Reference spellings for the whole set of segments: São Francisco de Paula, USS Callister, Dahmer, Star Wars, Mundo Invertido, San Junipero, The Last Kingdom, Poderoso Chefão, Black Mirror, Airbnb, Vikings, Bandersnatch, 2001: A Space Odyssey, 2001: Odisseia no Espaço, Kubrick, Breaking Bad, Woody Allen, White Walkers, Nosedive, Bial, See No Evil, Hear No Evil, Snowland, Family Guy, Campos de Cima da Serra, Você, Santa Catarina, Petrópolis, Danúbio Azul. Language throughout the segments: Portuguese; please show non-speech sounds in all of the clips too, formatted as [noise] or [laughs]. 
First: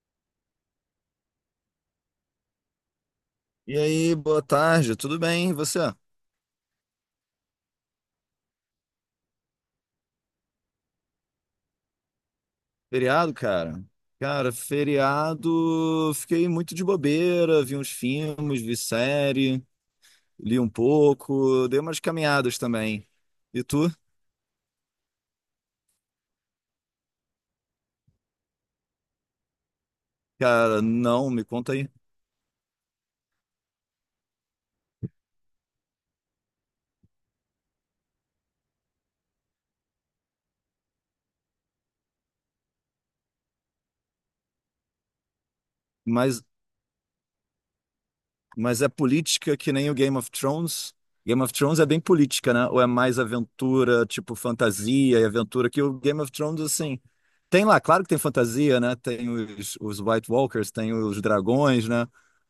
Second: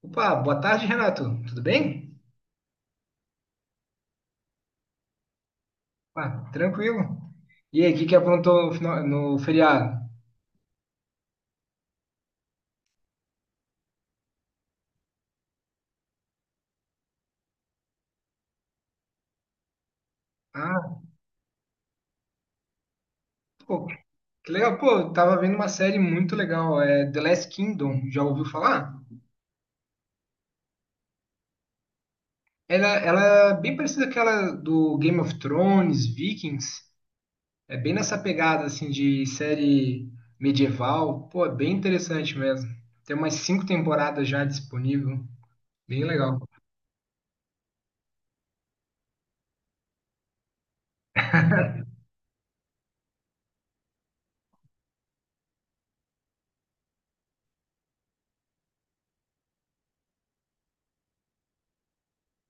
Opa, boa tarde, Renato. Tudo bem? E aí, boa tarde, tudo bem? E você? Ah, tranquilo. E aí, o que que aprontou no, no feriado? Feriado, cara? Cara, feriado, fiquei muito de bobeira, vi uns filmes, vi série, li um Ah, pouco, dei umas caminhadas também. E pô, tu? que legal. Pô, eu tava vendo uma série muito legal, é The Last Kingdom. Já ouviu falar? Cara, não, me conta aí. Ela é bem parecida com aquela do Game of Thrones, Vikings. É bem nessa pegada, assim, de série medieval. Pô, é bem interessante mesmo. Tem umas cinco temporadas já disponível. Bem legal. Mas, mas é política que nem o Game of Thrones? Game of Thrones é bem política, né? Ou é mais aventura, tipo fantasia e aventura, que o Game of Thrones, assim, tem lá, claro que tem fantasia, né? Tem os White Walkers, tem os dragões, né?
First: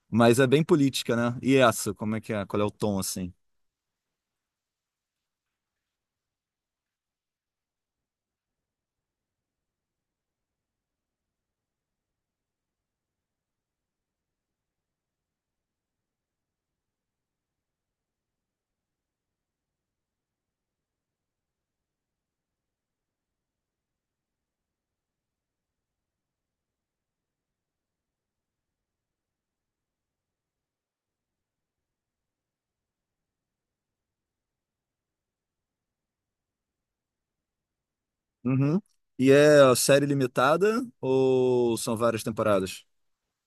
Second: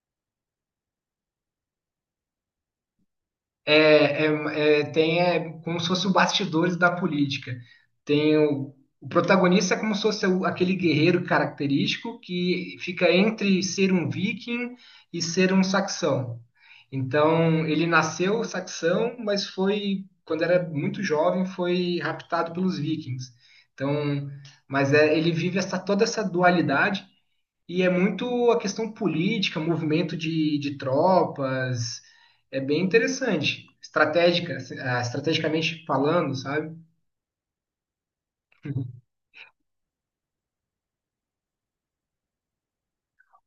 Mas é bem política, né? E essa, como é que é? Qual é o tom, assim? Tem como se fosse o bastidores da política. Tem o, o protagonista é como se fosse aquele guerreiro característico que fica entre ser um viking e ser um saxão. Então, ele nasceu saxão, mas foi, quando era muito jovem, foi raptado pelos vikings. Então, mas é, ele vive essa, toda essa dualidade e é muito a questão política, movimento de tropas, é bem interessante, estratégica, estrategicamente falando, sabe? Uhum. E é série limitada ou são várias temporadas?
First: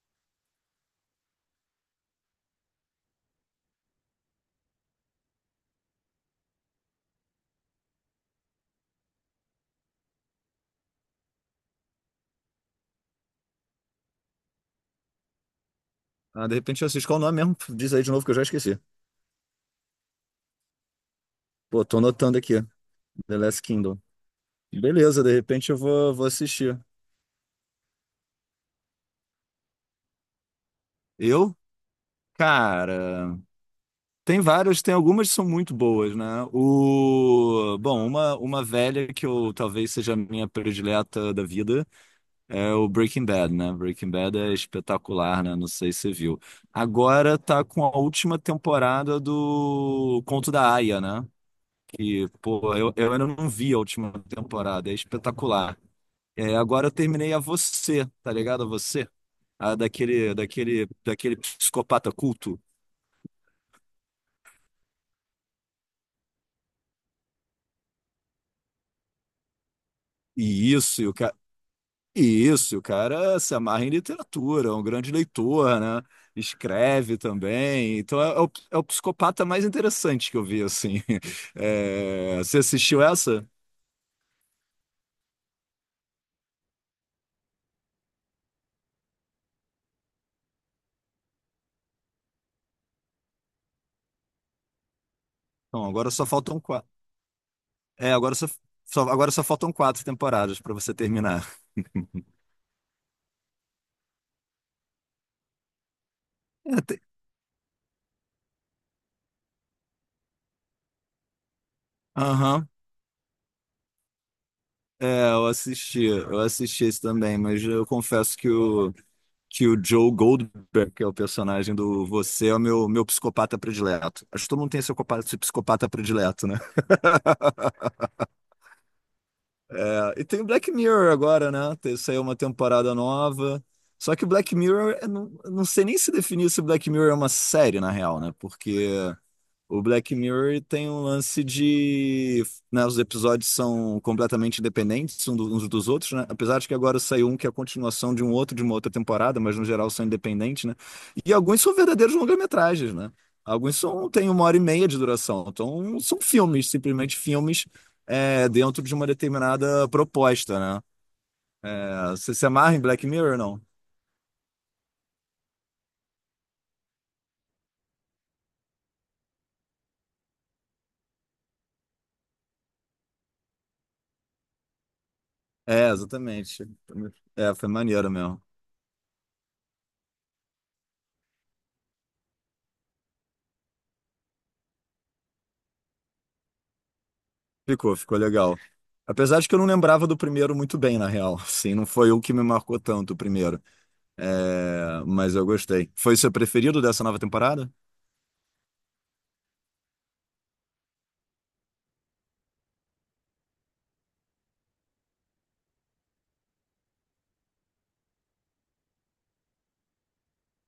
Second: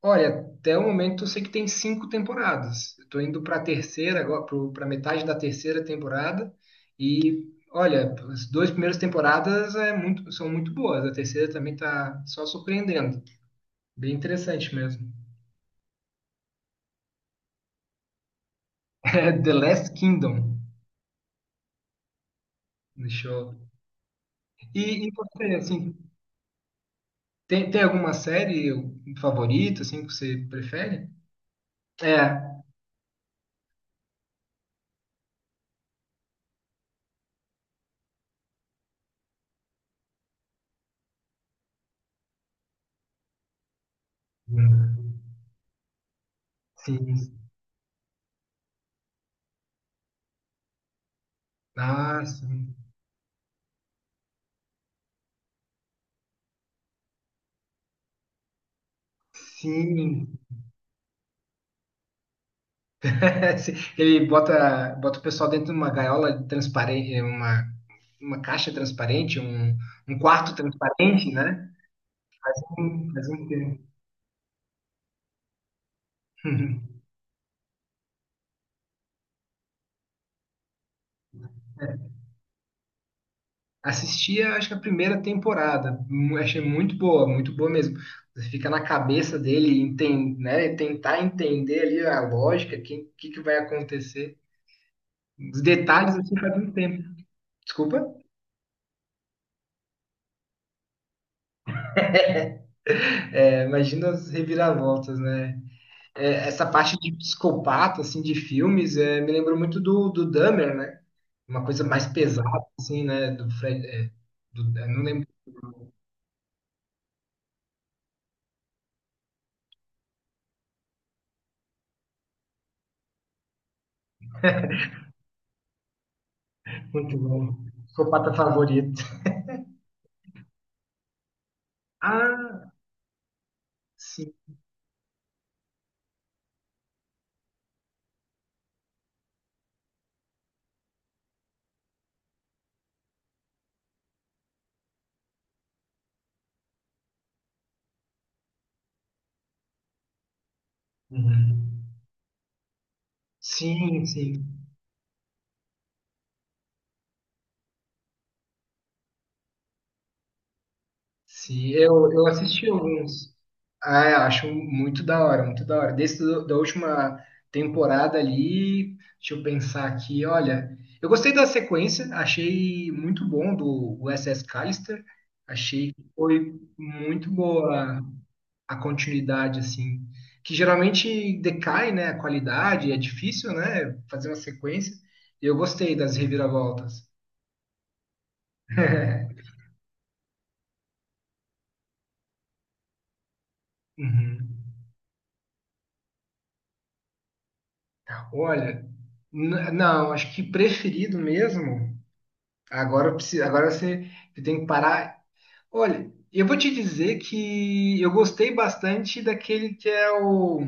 Olha, até o momento eu sei que tem cinco temporadas. Eu tô indo para a terceira agora, para metade da terceira temporada e olha, as duas primeiras temporadas é muito, são muito boas. A terceira também tá só surpreendendo, bem interessante mesmo. [laughs] Ah, de repente eu assisto. Qual o nome mesmo? Diz aí de novo que eu já esqueci. É The Last Kingdom Pô, tô anotando aqui. no The show. Last Kingdom. E Beleza, de você, repente eu assim, vou assistir. tem alguma série favorita, assim, que você prefere? Eu? É. Cara, tem várias, tem algumas que são muito boas, né? O... Bom, uma, velha que eu talvez seja a minha predileta da vida. É o Breaking Bad, né? Breaking Bad é Hum, espetacular, né? Não sei se você viu. sim. Agora tá com a última temporada do Conto da Aia, né? Ah, Que, pô, sim. eu ainda não vi a última temporada, é espetacular. É, agora eu terminei a Você, tá ligado? A Você? A daquele, Sim. daquele, daquele psicopata culto. [laughs] Sim. Ele bota o pessoal dentro de uma gaiola transparente, uma caixa transparente, um quarto E isso, e o transparente, cara. né? Isso, o faz cara um se amarra em tempo. literatura, é um grande leitor, né? [laughs] Escreve também. Então é, é o psicopata mais interessante que eu vi, assim. [laughs] É, você assistiu essa? Assisti, acho que a primeira temporada. Achei muito boa mesmo. Você fica na cabeça dele, né? Tentar entender ali a lógica, que vai acontecer. Os Não, agora detalhes só assim faz faltam muito quatro. tempo. É, Desculpa. agora só, agora só faltam quatro temporadas para você terminar. É, imagina as reviravoltas, né? É, essa É, parte te- de psicopata, assim, de filmes, é, me lembrou muito do, do Dahmer, né? Uma coisa mais pesada, Aham. assim, né? Do Fred. É, do- eu não lembro É, eu assisti esse também, mas eu confesso que que o Joe Goldberg, que é o personagem do Você, é o meu psicopata predileto. Acho que todo mundo tem seu psicopata predileto, né? muito bom. Psicopata favorito. É, e tem o Black Mirror agora, né? Saiu uma Ah, temporada nova. Só que o sim. Black Mirror, eu não sei nem se definir se o Black Mirror é uma série, na real, né? Porque o Black Mirror tem um lance de, né, os episódios são completamente independentes uns dos outros, né? Apesar de que agora saiu um que é a continuação de um outro de uma outra temporada, mas no geral são independentes, né? E alguns são Uhum. verdadeiros longa-metragens, né? Alguns Sim, são têm sim. uma hora e meia de duração, então são filmes, simplesmente filmes é, dentro de uma determinada proposta, né? Sim, eu, É, eu você se assisti amarra em Black alguns. Mirror, não? Ah, eu acho muito da hora, muito da hora. Desde do, da última temporada ali, deixa eu pensar aqui, olha. Eu gostei da sequência, achei muito bom do USS Callister. É, Achei que foi exatamente. muito É, foi boa maneiro mesmo. a continuidade, assim. Que geralmente decai, né, a qualidade, é difícil, né, fazer uma sequência. Eu gostei das reviravoltas. Ficou legal. Apesar [laughs] de que eu não lembrava do primeiro muito bem, na real. Assim, não foi o que me marcou tanto o primeiro. Uhum. É, mas eu gostei. Foi o seu preferido dessa nova temporada? Olha, não, acho que preferido mesmo. Agora, eu preciso, agora você, você tem que parar. Olha, eu vou te dizer que eu gostei bastante daquele que é o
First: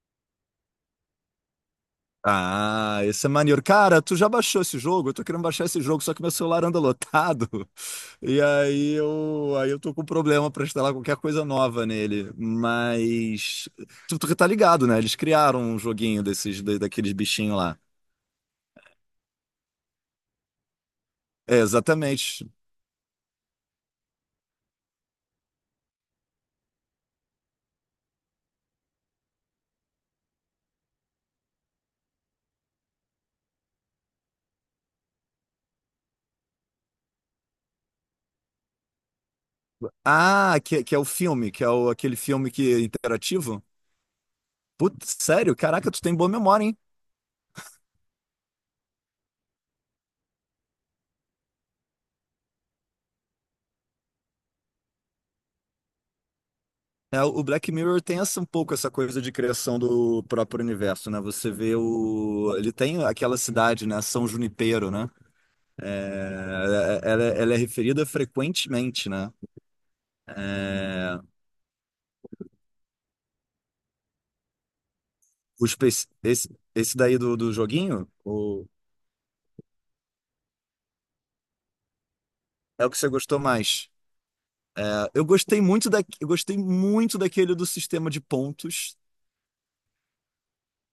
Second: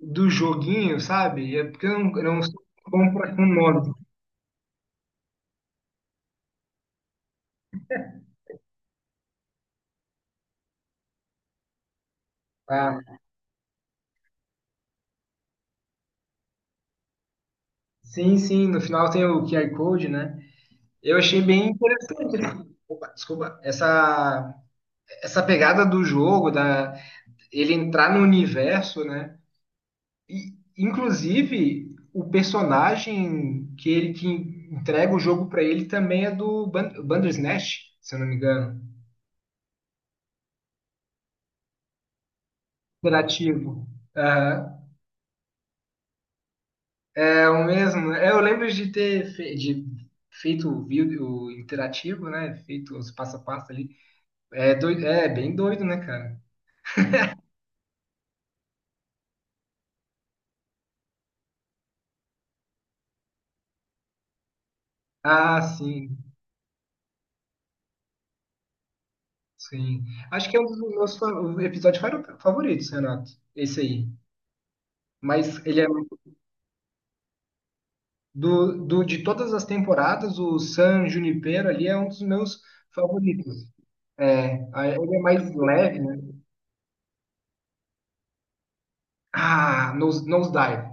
do joguinho, sabe? É porque eu não sou Ah, bom esse é para com maneiro. nome. Cara, tu já baixou esse jogo? Eu tô querendo baixar esse jogo, só que meu celular anda lotado. [laughs] E aí eu tô com problema pra instalar qualquer coisa nova nele. Ah, Mas tu tá ligado, né? Eles criaram um joguinho desses, daqueles bichinhos lá. sim, sim, no final tem o QR Code, né? Eu achei É, bem interessante, exatamente. né? Opa, desculpa, essa pegada do jogo, da, ele entrar no universo, né? E, inclusive, o personagem que entrega o jogo pra ele também é do Bandersnatch, se eu não me engano. Ah, que é o filme, que é o, aquele filme que é interativo? Interativo. Aham. Putz, sério? Caraca, tu tem boa memória, hein? É o mesmo, né? É, eu lembro de ter fe- de feito o vídeo interativo, né? Feito os passo a passo ali. É, doido, é bem doido, né, cara? É, o Black Mirror tem essa, um pouco essa coisa de criação do próprio universo, né? Você vê o... Ele tem aquela cidade, né? São Junipero, né? Ah, sim, É, é, ela é referida frequentemente, né? sim. Acho que é um dos meus É, episódios favoritos, Renato. Esse aí. Mas os, ele é esse, esse daí do, do joguinho, o... Do, do, de todas as temporadas, o San Junipero ali é um dos meus É o que você gostou favoritos. mais. É, É, ele é eu mais gostei muito leve, da, né? eu gostei muito daquele do sistema de pontos. Ah, Nosedive.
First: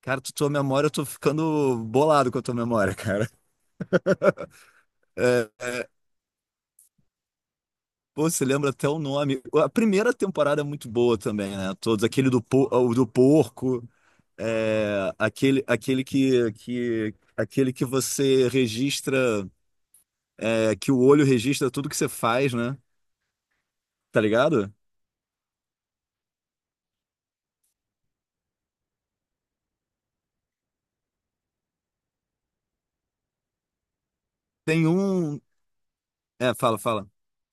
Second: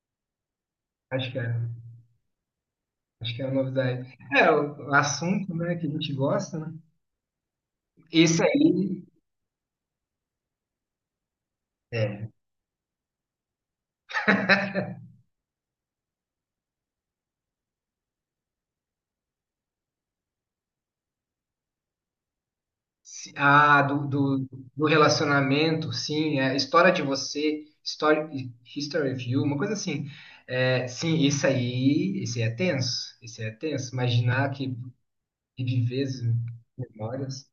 Cara, tu, tua memória, eu tô Acho que é. ficando bolado com a tua memória, [laughs] cara. Acho que é o Nosedive. É, o É, assunto, né, que é, a gente gosta, né? pô, Esse você aí, lembra até o nome. A primeira temporada é muito boa também, né? Todos, é. aquele do, o do porco, [laughs] é, aquele, aquele que você registra, é, que o olho registra tudo que você faz, né? Ah, do, Tá do, ligado? do relacionamento, sim, é, história de você, story, history of you, uma coisa assim. É, sim, isso aí, esse é tenso, esse é tenso. Imaginar que Tem um. reviver as É, fala. memórias.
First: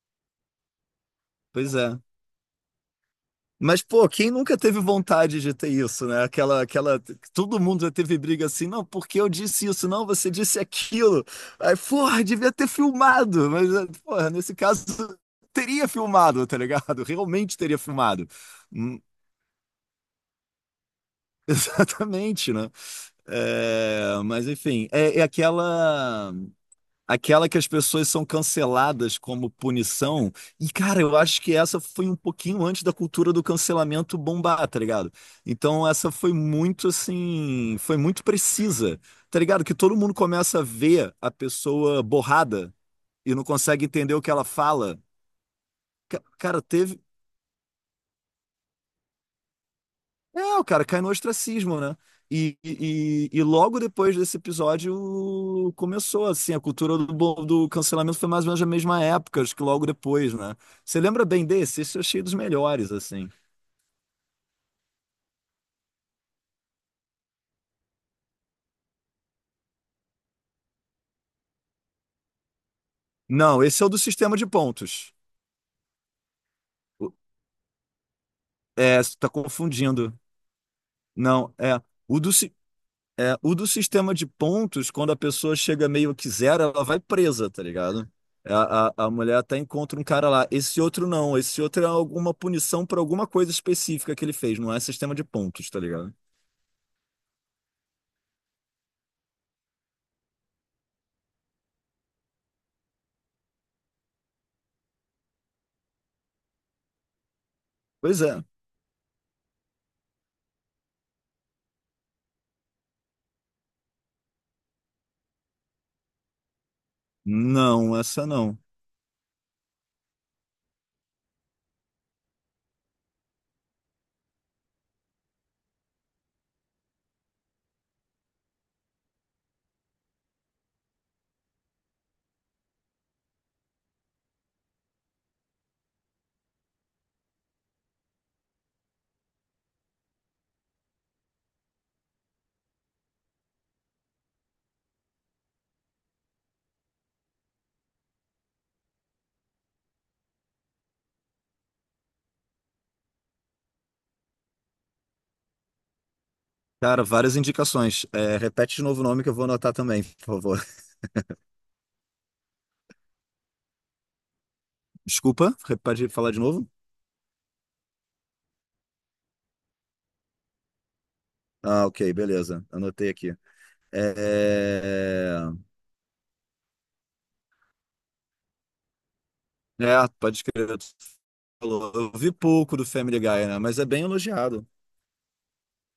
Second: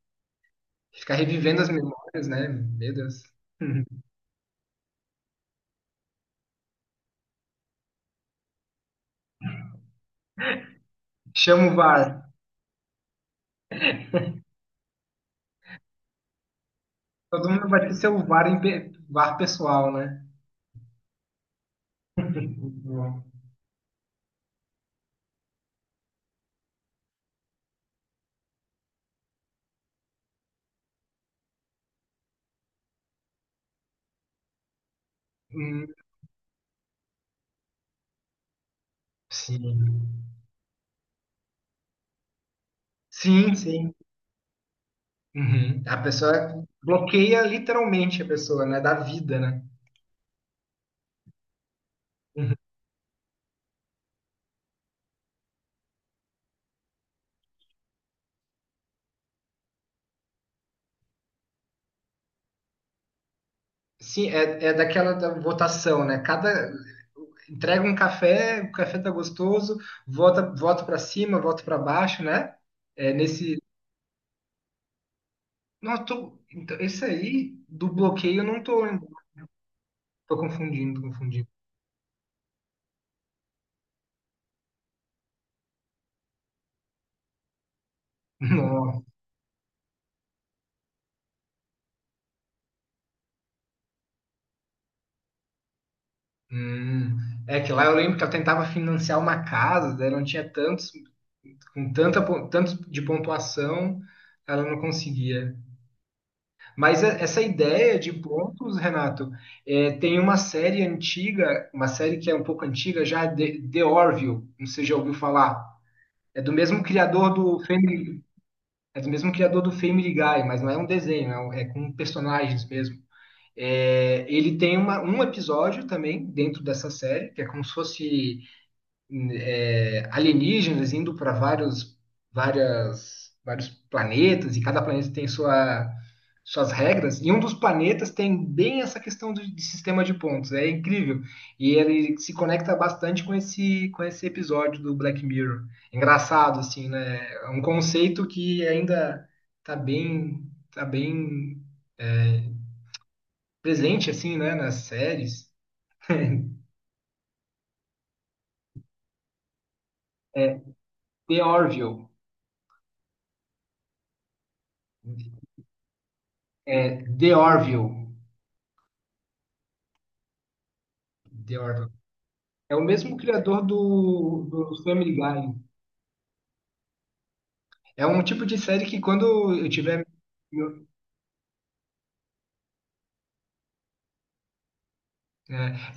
Ficar revivendo as Pois é. memórias, né? Meu Deus. Mas, [laughs] pô, quem nunca teve vontade de ter isso, né? Aquela, todo mundo já teve briga assim, não, porque eu disse isso, não, você disse aquilo. Chama o Aí, VAR. porra, devia ter filmado, mas, porra, nesse caso, [laughs] teria filmado, tá ligado? [laughs] Todo Realmente mundo teria vai ter seu filmado. VAR, em Hum. VAR pessoal, né? [laughs] Exatamente, né? [laughs] É, mas, enfim, é, é aquela. Aquela que as pessoas são canceladas como punição. E, cara, eu acho que essa foi um pouquinho antes da cultura do cancelamento bombar, tá ligado? Então, Hum, essa foi muito, assim, foi muito precisa, tá ligado? Que todo mundo sim. começa a ver a pessoa borrada e não Sim, consegue sim. entender o que ela fala. Uhum. A Cara, pessoa teve... bloqueia literalmente a pessoa, né? Da vida, né? É, o cara cai no ostracismo, né? Uhum. E, e logo depois desse episódio começou, assim, a cultura do, do cancelamento foi mais ou menos a mesma época, acho que logo depois, né? Você lembra bem desse? Esse eu achei dos melhores, assim. Sim, é, é daquela da votação, né? Cada entrega um café, o café tá gostoso, volta, volta para cima, volta para baixo, né? É nesse... Não, esse é o do sistema de pontos. Nossa, tô... então, esse O- aí do bloqueio eu não tô É, lembrando. você tá confundindo. Tô confundindo. Não, é. O do, si- É, o do sistema de pontos, quando a pessoa chega meio que zero, ela vai presa, tá ligado? É, [laughs] A, Nossa. a, a mulher até encontra um cara lá. Esse outro não, esse outro é alguma punição por alguma coisa específica que ele fez, não é sistema de pontos, tá ligado? Hum. É que lá eu lembro que ela tentava financiar uma casa, daí não tinha tantos, com tanta, tantos de pontuação, ela não conseguia. Mas essa ideia de Pois é. pontos, Renato, é, tem uma série antiga, uma série que é um pouco antiga já, The Orville, não sei se já ouviu falar. É do mesmo criador do Não, Family, essa não. é do mesmo criador do Family Guy, mas não é um desenho, é com personagens mesmo. É, ele tem uma, um episódio também dentro dessa série, que é como se fosse é, alienígenas indo para várias, vários planetas, e cada planeta tem sua, suas regras, e um dos planetas tem bem essa questão de sistema de pontos, é incrível. E ele se conecta bastante com esse episódio do Black Mirror. Engraçado, assim, né? É um conceito que ainda está bem, tá bem presente, assim, né, nas séries. Cara, várias indicações. É, repete de novo o nome que eu vou anotar também, por favor. [laughs] The Orville. Desculpa, pode falar de novo? É, The Orville. The Ah, Orville. ok, beleza. É o Anotei mesmo aqui. criador do, do Family É, Guy. É um tipo de série que quando eu é, tiver. pode crer. eu- Tu falou. Eu vi pouco do Family Guy, né? Mas é bem elogiado.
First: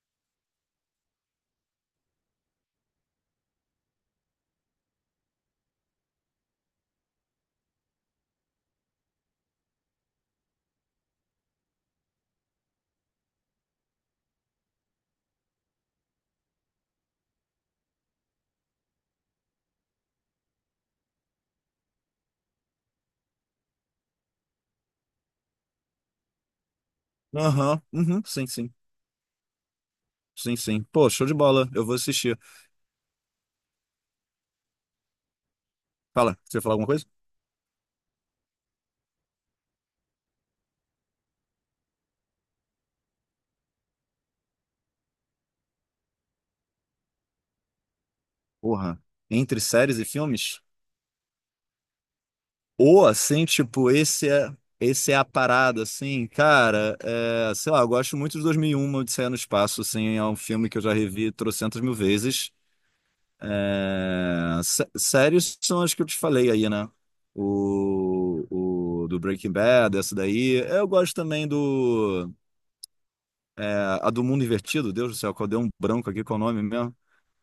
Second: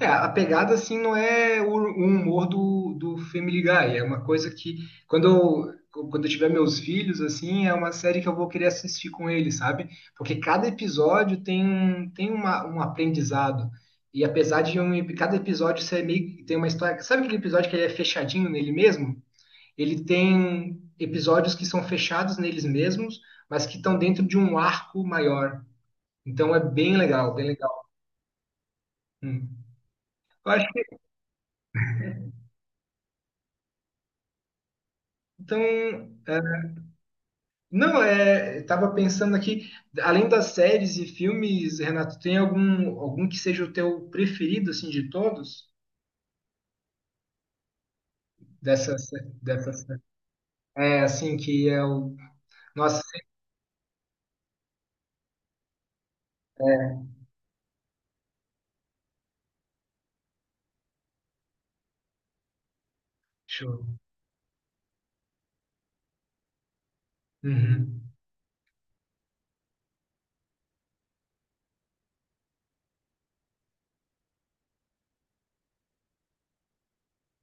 É, é, a pegada assim não é o humor do, do Family Guy. É uma coisa que quando quando eu tiver meus filhos, assim, é uma série que eu vou querer assistir com eles, sabe? Porque cada episódio tem uma, um aprendizado. E apesar de um, cada episódio ser meio, tem uma história. Sabe aquele episódio que ele é fechadinho nele mesmo? Ele tem episódios que são fechados neles mesmos, mas que estão dentro de um arco maior. Então é bem legal, bem Aham, legal. uhum, sim, sim. Hum. Eu Sim, acho sim. que, Pô, show de bola. Eu vou assistir. então, Fala, você é, ia falar alguma coisa? não, é, estava pensando aqui, além das séries e filmes, Renato, tem algum algum que seja o teu preferido assim de todos? Porra. Dessas, Entre dessas, séries e filmes? é assim que é o... nossa, Ou assim, tipo, esse é a parada, assim, cara. É, sei lá, eu gosto muito de 2001, Odisseia no Espaço, assim. É um filme que eu já revi trocentas mil vezes. deixa eu- É, séries são as que eu te falei aí, né? uhum. O do Breaking Bad, essa daí. Eu gosto também do. É, a do Mundo Invertido, Deus do céu, qual deu um branco aqui com o nome mesmo.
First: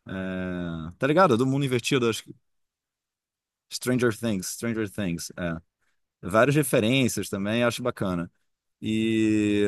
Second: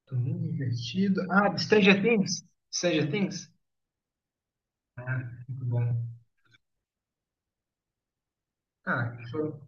Tô muito É, tá divertido. ligado? A do Ah, Mundo Stranger Invertido, acho que... Things, Stranger Things. Stranger Things. Ah, É. muito bom. Várias referências também, acho bacana. Ah, E,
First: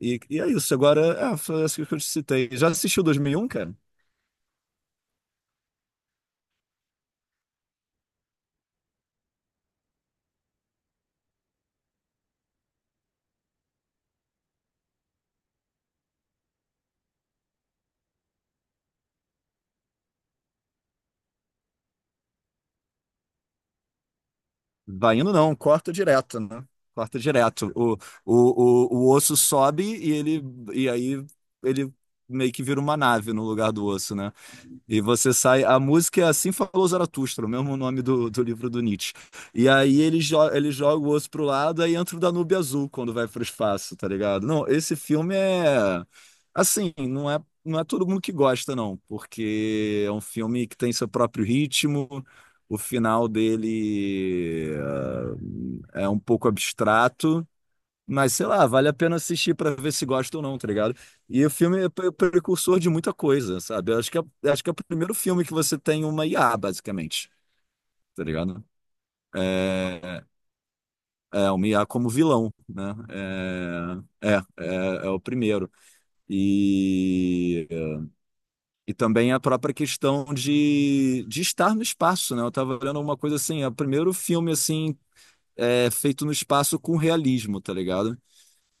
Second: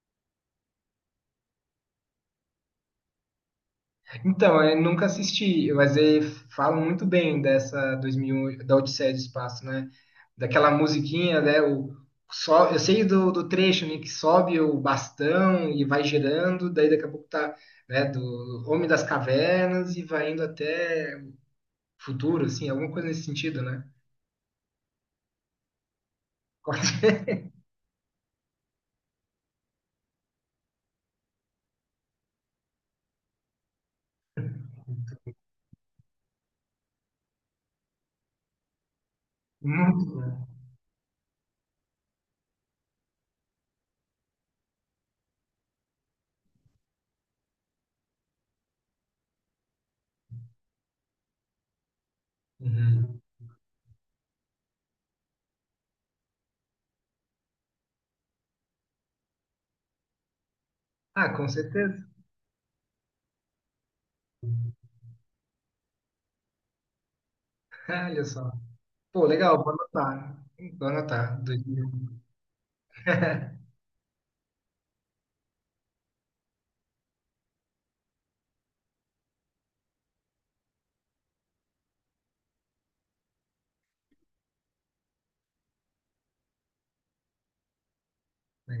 e é isso, agora é, foi essa que eu te citei. Já assistiu 2001, cara? então, eu nunca assisti, mas falam muito bem dessa 2001, da Odisseia do Espaço, né? Daquela musiquinha, né? O, só, eu sei do, do trecho, né? Que sobe o bastão e vai girando, daí daqui a pouco tá, né? Do Homem das Cavernas e vai indo até o futuro, assim, alguma coisa nesse sentido, né? Vai indo não, corta direto, né? Corta [laughs] direto. O osso sobe e ele e aí ele meio que vira uma nave no lugar do osso, né? E você sai. A música é Assim Falou Zaratustra, o mesmo nome do, do livro do Nietzsche. E aí Muito, ele, jo né? ele joga o osso pro lado, aí entra o Danúbio Azul quando vai pro espaço, tá ligado? Não, esse filme é... Assim, não é todo mundo que gosta, não, porque é um filme que tem seu próprio ritmo, o Uhum. final dele é um pouco abstrato. Mas sei lá, vale a pena assistir pra ver se gosta ou não, tá ligado? Ah, E com o filme é certeza. Precursor de muita coisa, sabe? Eu acho que é o primeiro filme que você tem uma IA, basicamente, [laughs] Olha tá só. ligado? Pô, legal, vou É, anotar. Vou anotar. é uma IA como 2001. vilão, né? [laughs] É, é, é, é o primeiro. E, e também a própria questão de estar no espaço, né? Eu tava olhando uma coisa assim, é o primeiro filme assim é, feito no espaço com realismo, tá ligado?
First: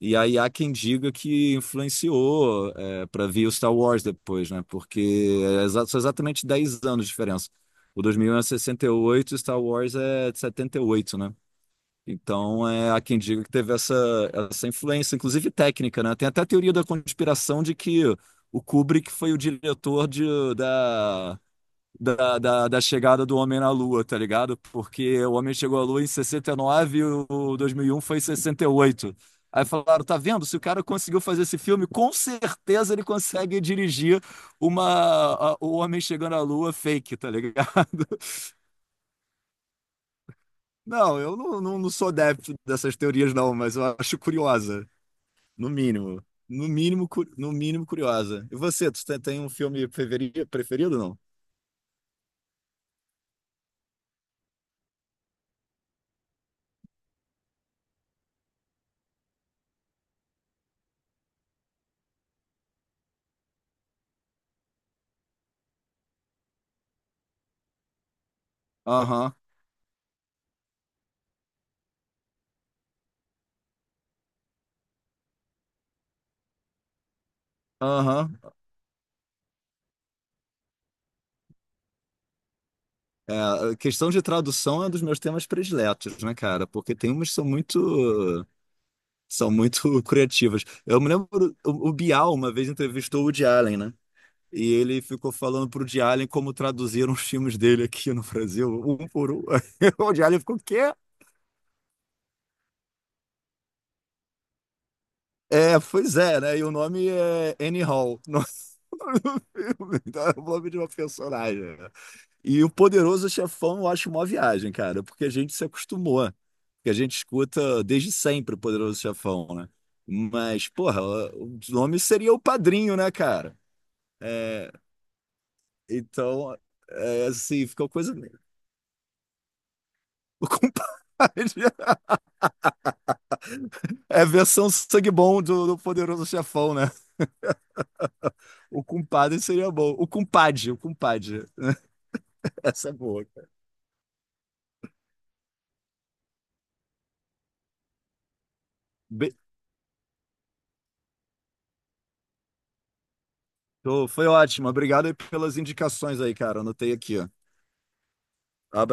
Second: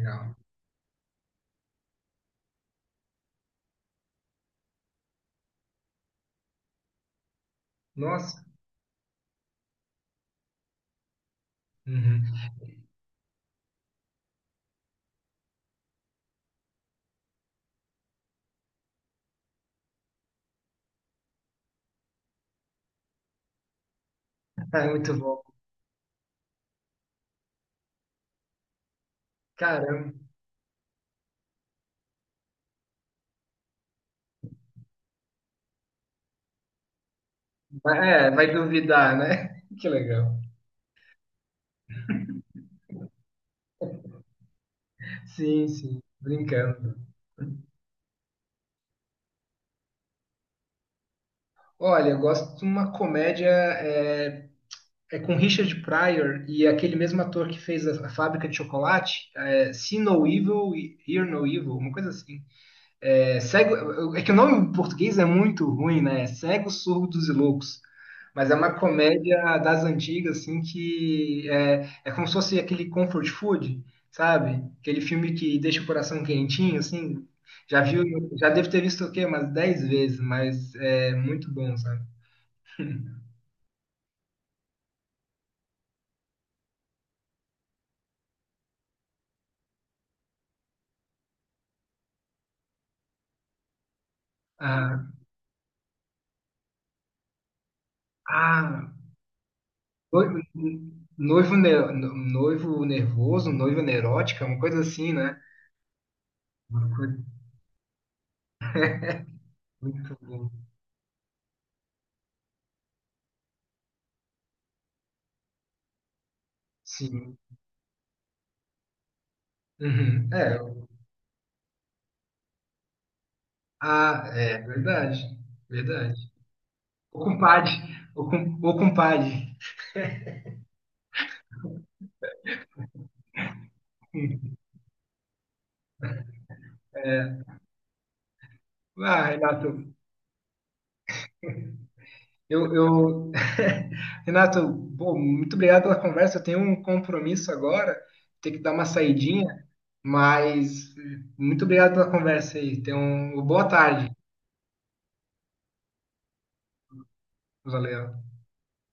E aí há quem diga que influenciou é, para vir o Star Wars depois, né? Porque é são exatamente 10 anos de diferença. O 2001 Nossa. é 68, o Star Wars é de 78, né? Uhum. Então é, há quem diga que teve essa, essa influência, inclusive técnica, né? Tem até a teoria da conspiração de que o Kubrick foi o diretor de, da da chegada do homem na Lua, tá ligado? Ah, muito Porque o bom. homem chegou à Lua em 69 e o 2001 foi em 68. Aí falaram, Caramba. tá vendo? Se o cara conseguiu fazer esse filme, com certeza ele consegue dirigir uma o homem chegando à Lua fake, tá ligado? [laughs] É, vai duvidar, né? [laughs] Que legal. Não, não sou adepto dessas teorias não, mas eu acho curiosa, Sim, no sim, mínimo. No brincando. mínimo, no mínimo curiosa. E você, tu tem um filme preferido, não? Olha, eu gosto de uma comédia é com Richard Pryor e aquele mesmo ator que fez a Fábrica de Chocolate, é, See No Evil, Hear No Evil, uma coisa assim. É, cego, é que o nome em português é muito ruim, né? É Cegos, Surdos e Loucos. Mas é uma Aham, comédia das antigas, assim, que é, é como se fosse aquele comfort food, sabe? Aquele filme que deixa o coração quentinho, assim. Já viu, aham. já devo ter visto o quê? Umas 10 vezes, mas é muito bom, sabe? É, a questão de tradução é um dos meus temas prediletos, né, cara? Porque tem umas que são muito [laughs] criativas. Eu me lembro, o Bial uma vez entrevistou o Woody Allen, né? E ele Ah, ficou falando pro Woody Allen como traduziram os filmes dele aqui no Brasil, ah, um por um. [laughs] O Woody noivo, Allen ficou, quê? noivo, ne- noivo nervoso, noiva neurótica, uma coisa assim, né? É, pois é, né? E o Uma nome coisa é Annie Hall, [laughs] o nome do filme, muito então é o boa. nome de uma personagem. E o Poderoso Chefão eu acho uma viagem, cara, porque a gente se acostumou, porque a gente Sim. escuta desde sempre o Poderoso Chefão, né? Uhum. É, Mas, porra, o nome seria o Padrinho, né, cara? ah, é É, verdade, verdade. então, O é, assim, compadre, ficou coisa. O compadre. O compadre [laughs] é a versão sangue bom do, do Poderoso Chefão, né? O Ah, compadre seria Renato, bom. O compadre. eu, Essa é boa, eu... cara. [laughs] Renato, pô, muito obrigado pela conversa. Eu tenho um compromisso agora, ter que dar uma Be- saidinha, mas eh, muito obrigado pela conversa aí. Tenha uma boa tarde. Foi ótimo. Obrigado aí pelas indicações aí, cara. Anotei aqui, ó. Valeu. Abra-